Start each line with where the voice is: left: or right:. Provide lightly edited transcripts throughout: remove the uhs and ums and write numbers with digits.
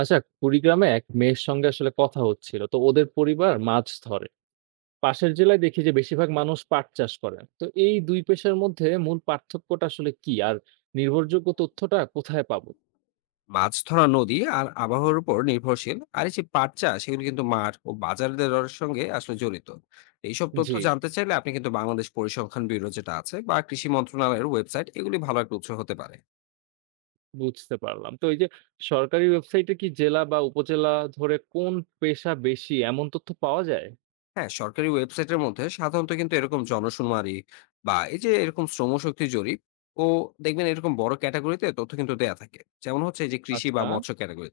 right: আচ্ছা, কুড়িগ্রামে এক মেয়ের সঙ্গে আসলে কথা হচ্ছিল, তো ওদের পরিবার মাছ ধরে। পাশের জেলায় দেখি যে বেশিরভাগ মানুষ পাট চাষ করেন। তো এই দুই পেশার মধ্যে মূল পার্থক্যটা আসলে কি আর নির্ভরযোগ্য তথ্যটা কোথায় পাবো?
left: মাছ ধরা নদী আর আবহাওয়ার উপর নির্ভরশীল। আর এই যে পাট চাষ, এগুলো কিন্তু মাঠ ও বাজার দরের সঙ্গে আসলে জড়িত। এইসব তথ্য
right: জি,
left: জানতে চাইলে আপনি কিন্তু বাংলাদেশ পরিসংখ্যান ব্যুরো যেটা আছে, বা কৃষি মন্ত্রণালয়ের ওয়েবসাইট, এগুলি ভালো একটা উৎস হতে পারে।
right: বুঝতে পারলাম। তো এই যে সরকারি ওয়েবসাইটে কি জেলা বা উপজেলা ধরে কোন পেশা বেশি এমন তথ্য পাওয়া যায়?
left: হ্যাঁ, সরকারি ওয়েবসাইটের মধ্যে সাধারণত কিন্তু এরকম জনশুমারি বা এই যে এরকম শ্রমশক্তি জরিপ, ও দেখবেন এরকম বড় ক্যাটাগরিতে তথ্য কিন্তু দেয়া থাকে, যেমন হচ্ছে এই যে কৃষি বা
right: আচ্ছা,
left: মৎস্য ক্যাটাগরি।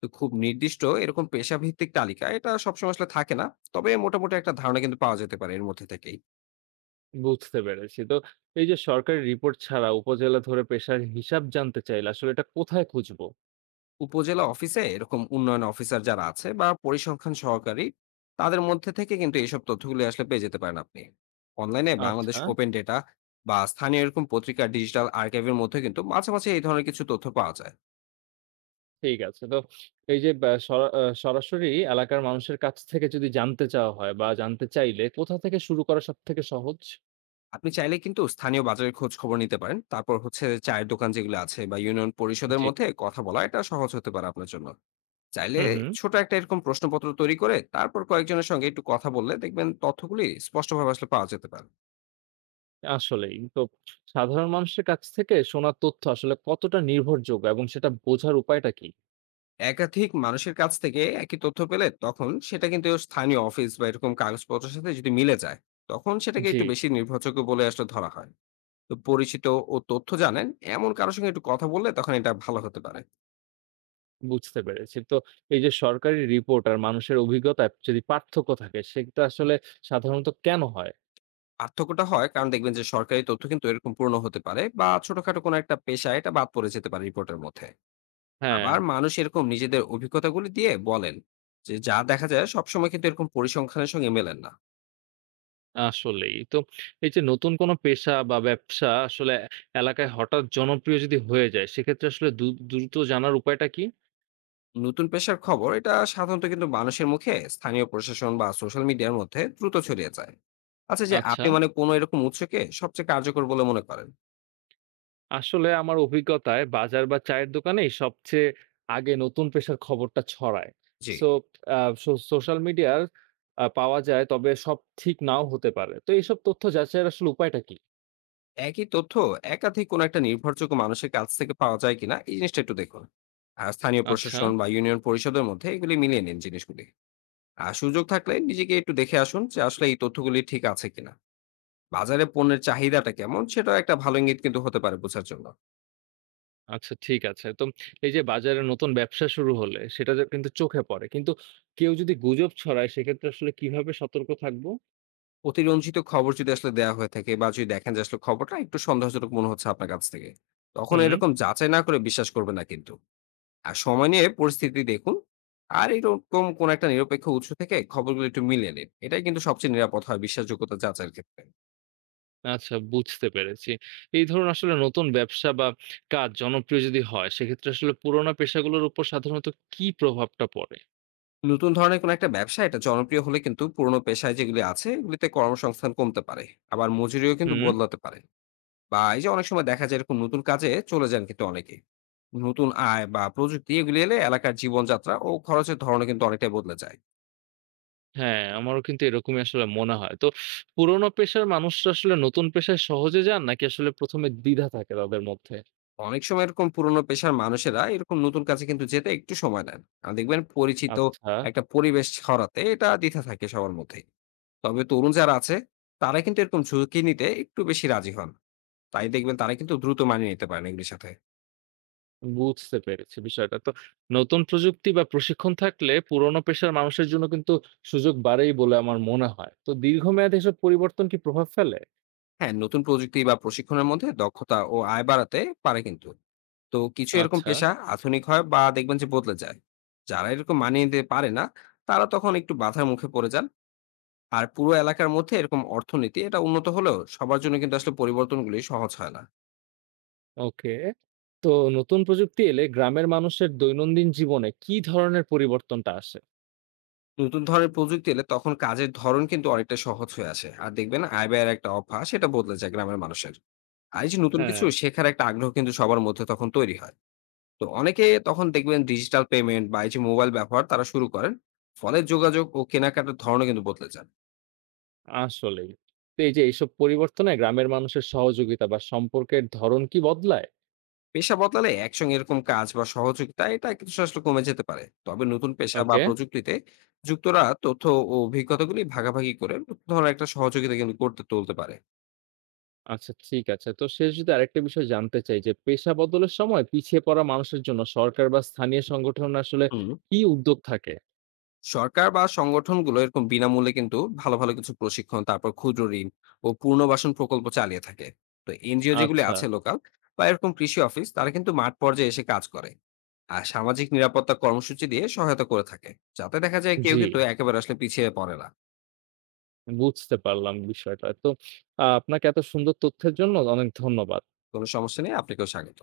left: তো খুব নির্দিষ্ট এরকম পেশাভিত্তিক তালিকা এটা সবসময় আসলে থাকে না, তবে মোটামুটি একটা ধারণা কিন্তু পাওয়া যেতে পারে এর মধ্যে থেকেই।
right: বুঝতে পেরেছি। তো এই যে সরকারি রিপোর্ট ছাড়া উপজেলা ধরে পেশার হিসাব জানতে চাইলে আসলে এটা কোথায় খুঁজবো?
left: উপজেলা অফিসে এরকম উন্নয়ন অফিসার যারা আছে বা পরিসংখ্যান সহকারী, তাদের মধ্যে থেকে কিন্তু এইসব তথ্যগুলি আসলে পেয়ে যেতে পারেন আপনি। অনলাইনে বাংলাদেশ
right: আচ্ছা,
left: ওপেন ডেটা বা স্থানীয় এরকম পত্রিকা ডিজিটাল আর্কাইভের মধ্যে কিন্তু মাঝে মাঝে এই ধরনের কিছু তথ্য পাওয়া যায়।
right: ঠিক আছে। তো এই যে ব্যা সরা আ সরাসরি এলাকার মানুষের কাছ থেকে যদি জানতে চাওয়া হয় বা জানতে চাইলে কোথা থেকে শুরু করা সবথেকে সহজ?
left: আপনি চাইলে কিন্তু স্থানীয় বাজারের খোঁজ খবর নিতে পারেন, তারপর হচ্ছে চায়ের দোকান যেগুলো আছে, বা ইউনিয়ন পরিষদের
right: জি।
left: মধ্যে কথা বলা, এটা সহজ হতে পারে আপনার জন্য। চাইলে
right: হুম, হুম।
left: ছোট একটা এরকম প্রশ্নপত্র তৈরি করে তারপর কয়েকজনের সঙ্গে একটু কথা বললে দেখবেন তথ্যগুলি স্পষ্টভাবে আসলে পাওয়া যেতে পারে।
right: আসলেই। তো সাধারণ মানুষের কাছ থেকে শোনা তথ্য আসলে কতটা নির্ভরযোগ্য এবং সেটা বোঝার উপায়টা কি?
left: একাধিক মানুষের কাছ থেকে একই তথ্য পেলে তখন সেটা কিন্তু স্থানীয় অফিস বা এরকম কাগজপত্রের সাথে যদি মিলে যায়, তখন সেটাকে
right: জি,
left: একটু বেশি নির্ভরযোগ্য বলে আসলে ধরা হয়। তো পরিচিত ও তথ্য জানেন এমন কারোর সঙ্গে একটু কথা বললে তখন এটা ভালো হতে পারে।
right: বুঝতে পেরেছি। তো এই যে সরকারি রিপোর্ট আর মানুষের অভিজ্ঞতায় যদি পার্থক্য থাকে সেটা আসলে সাধারণত কেন হয়?
left: পার্থক্যটা হয় কারণ দেখবেন যে সরকারি তথ্য কিন্তু এরকম পূর্ণ হতে পারে, বা ছোটখাটো কোনো একটা পেশা এটা বাদ পড়ে যেতে পারে রিপোর্টের মধ্যে।
right: হ্যাঁ।
left: আবার মানুষ এরকম নিজেদের অভিজ্ঞতাগুলি দিয়ে বলেন, যে যা দেখা যায় সবসময় কিন্তু এরকম পরিসংখ্যানের সঙ্গে মেলেন না।
right: আসলেই। তো এই যে নতুন কোনো পেশা বা ব্যবসা আসলে এলাকায় হঠাৎ জনপ্রিয় যদি হয়ে যায়, সেক্ষেত্রে আসলে দ্রুত জানার উপায়টা কি?
left: নতুন পেশার খবর এটা সাধারণত কিন্তু মানুষের মুখে, স্থানীয় প্রশাসন বা সোশ্যাল মিডিয়ার মধ্যে দ্রুত ছড়িয়ে যায়। আচ্ছা, যে
right: আচ্ছা।
left: আপনি মানে কোনো এরকম উৎসকে সবচেয়ে কার্যকর বলে মনে করেন?
right: আসলে আমার অভিজ্ঞতায় বাজার বা চায়ের দোকানেই সবচেয়ে আগে নতুন পেশার খবরটা ছড়ায়।
left: জি।
right: সো আ সো সোশ্যাল মিডিয়ার পাওয়া যায়, তবে সব ঠিক নাও হতে পারে। তো এইসব তথ্য যাচাইয়ের আসলে উপায়টা কি?
left: একই তথ্য একাধিক কোনো একটা নির্ভরযোগ্য মানুষের কাছ থেকে পাওয়া যায় কিনা এই জিনিসটা একটু দেখুন। আর স্থানীয়
right: আচ্ছা।
left: প্রশাসন বা ইউনিয়ন পরিষদের মধ্যে এগুলি মিলিয়ে নিন জিনিসগুলি। আর সুযোগ থাকলে নিজেকে একটু দেখে আসুন যে আসলে এই তথ্যগুলি ঠিক আছে কিনা। বাজারে পণ্যের চাহিদাটা কেমন সেটা একটা ভালো ইঙ্গিত কিন্তু হতে পারে বোঝার জন্য।
right: আচ্ছা, ঠিক আছে। তো এই যে বাজারে নতুন ব্যবসা শুরু হলে সেটা যে কিন্তু চোখে পড়ে। কিন্তু কেউ যদি গুজব ছড়ায় সেক্ষেত্রে আসলে কিভাবে সতর্ক থাকবো?
left: অতিরঞ্জিত খবর যদি আসলে দেয়া হয়ে থাকে, বা যদি দেখেন যে আসলে খবরটা একটু সন্দেহজনক মনে হচ্ছে আপনার কাছ থেকে, তখন
right: হুম।
left: এরকম যাচাই না করে বিশ্বাস করবেন না কিন্তু। আর সময় নিয়ে পরিস্থিতি দেখুন। আর এরকম কোন একটা নিরপেক্ষ উৎস থেকে খবরগুলো একটু মিলিয়ে নিন, এটাই কিন্তু সবচেয়ে নিরাপদ হয় বিশ্বাসযোগ্যতা যাচাইয়ের ক্ষেত্রে।
right: আচ্ছা, বুঝতে পেরেছি। এই ধরুন আসলে নতুন ব্যবসা বা কাজ জনপ্রিয় যদি হয় সেক্ষেত্রে আসলে পুরোনো পেশাগুলোর উপর সাধারণত কি প্রভাবটা পড়ে?
left: নতুন ধরনের কোনো একটা ব্যবসা এটা জনপ্রিয় হলে কিন্তু পুরনো পেশায় যেগুলি আছে এগুলিতে কর্মসংস্থান কমতে পারে, আবার মজুরিও কিন্তু
right: হুম।
left: বদলাতে পারে। বা এই যে অনেক সময় দেখা যায় এরকম নতুন কাজে চলে যান কিন্তু অনেকে। নতুন আয় বা প্রযুক্তি এগুলি এলে এলাকার জীবনযাত্রা ও খরচের ধরনও কিন্তু অনেকটাই বদলে যায়।
right: হ্যাঁ, আমারও কিন্তু এরকমই আসলে মনে হয়। তো পুরোনো পেশার মানুষরা আসলে নতুন পেশায় সহজে যান নাকি আসলে ১ম এ দ্বিধা থাকে তাদের মধ্যে?
left: অনেক সময় এরকম পুরোনো পেশার মানুষেরা এরকম নতুন কাজে কিন্তু যেতে একটু সময় নেন। আর দেখবেন পরিচিত
right: আচ্ছা।
left: একটা পরিবেশ ছড়াতে এটা দ্বিধা থাকে সবার মধ্যেই। তবে তরুণ যারা আছে তারা কিন্তু এরকম ঝুঁকি নিতে একটু বেশি রাজি হন। তাই দেখবেন তারা কিন্তু দ্রুত মানিয়ে নিতে পারেন এগুলির সাথে।
right: বুঝতে পেরেছি বিষয়টা। তো নতুন প্রযুক্তি বা প্রশিক্ষণ থাকলে পুরোনো পেশার মানুষের জন্য কিন্তু সুযোগ বাড়েই বলে আমার মনে হয়। তো দীর্ঘমেয়াদে এসব পরিবর্তন কি প্রভাব ফেলে?
left: হ্যাঁ, নতুন প্রযুক্তি বা প্রশিক্ষণের মধ্যে দক্ষতা ও আয় বাড়াতে পারে কিন্তু। তো কিছু এরকম
right: আচ্ছা।
left: পেশা আধুনিক হয় বা দেখবেন যে বদলে যায়, যারা এরকম মানিয়ে নিতে পারে না তারা তখন একটু বাধার মুখে পড়ে যান। আর পুরো এলাকার মধ্যে এরকম অর্থনীতি এটা উন্নত হলেও সবার জন্য কিন্তু আসলে পরিবর্তনগুলি সহজ হয় না।
right: ওকে। তো নতুন প্রযুক্তি এলে গ্রামের মানুষের দৈনন্দিন জীবনে কি ধরনের পরিবর্তনটা আসে?
left: নতুন ধরনের প্রযুক্তি এলে তখন কাজের ধরন কিন্তু অনেকটা সহজ হয়ে আসে, আর দেখবেন আয় ব্যয়ের একটা অভ্যাস সেটা বদলে যায় গ্রামের মানুষের। আর এই যে নতুন কিছু
right: হ্যাঁ।
left: শেখার একটা আগ্রহ কিন্তু সবার মধ্যে তখন তৈরি হয়। তো অনেকে তখন দেখবেন ডিজিটাল পেমেন্ট বা এই যে মোবাইল ব্যবহার তারা শুরু করেন। ফলে যোগাযোগ ও কেনাকাটার ধরনও কিন্তু বদলে যায়।
right: আসলেই। তো এই যে এইসব পরিবর্তনে গ্রামের মানুষের সহযোগিতা বা সম্পর্কের ধরন কি বদলায়?
left: পেশা বদলালে একসঙ্গে এরকম কাজ বা সহযোগিতা এটা কিছু আসলে কমে যেতে পারে, তবে নতুন পেশা বা
right: ওকে।
left: প্রযুক্তিতে যুক্তরা তথ্য ও অভিজ্ঞতাগুলি ভাগাভাগি করে ধরো একটা সহযোগিতা কিন্তু করতে তুলতে পারে।
right: আচ্ছা, ঠিক আছে। তো শেষ যদি আরেকটা বিষয় জানতে চাই যে, পেশা বদলের সময় পিছিয়ে পড়া মানুষের জন্য সরকার বা স্থানীয় সংগঠন আসলে
left: হুম
right: কি উদ্যোগ থাকে?
left: সরকার বা সংগঠনগুলো এরকম বিনামূল্যে কিন্তু ভালো ভালো কিছু প্রশিক্ষণ, তারপর ক্ষুদ্র ঋণ ও পুনর্বাসন প্রকল্প চালিয়ে থাকে। তো এনজিও যেগুলি
right: আচ্ছা।
left: আছে লোকাল, বা এরকম কৃষি অফিস, তারা কিন্তু মাঠ পর্যায়ে এসে কাজ করে আর সামাজিক নিরাপত্তা কর্মসূচি দিয়ে সহায়তা করে থাকে, যাতে দেখা যায় কেউ
right: জি,
left: কিন্তু একেবারে আসলে পিছিয়ে পড়ে না।
right: বুঝতে পারলাম বিষয়টা। তো আপনাকে এত সুন্দর তথ্যের জন্য অনেক ধন্যবাদ।
left: কোনো সমস্যা নেই, আপনাকেও স্বাগত।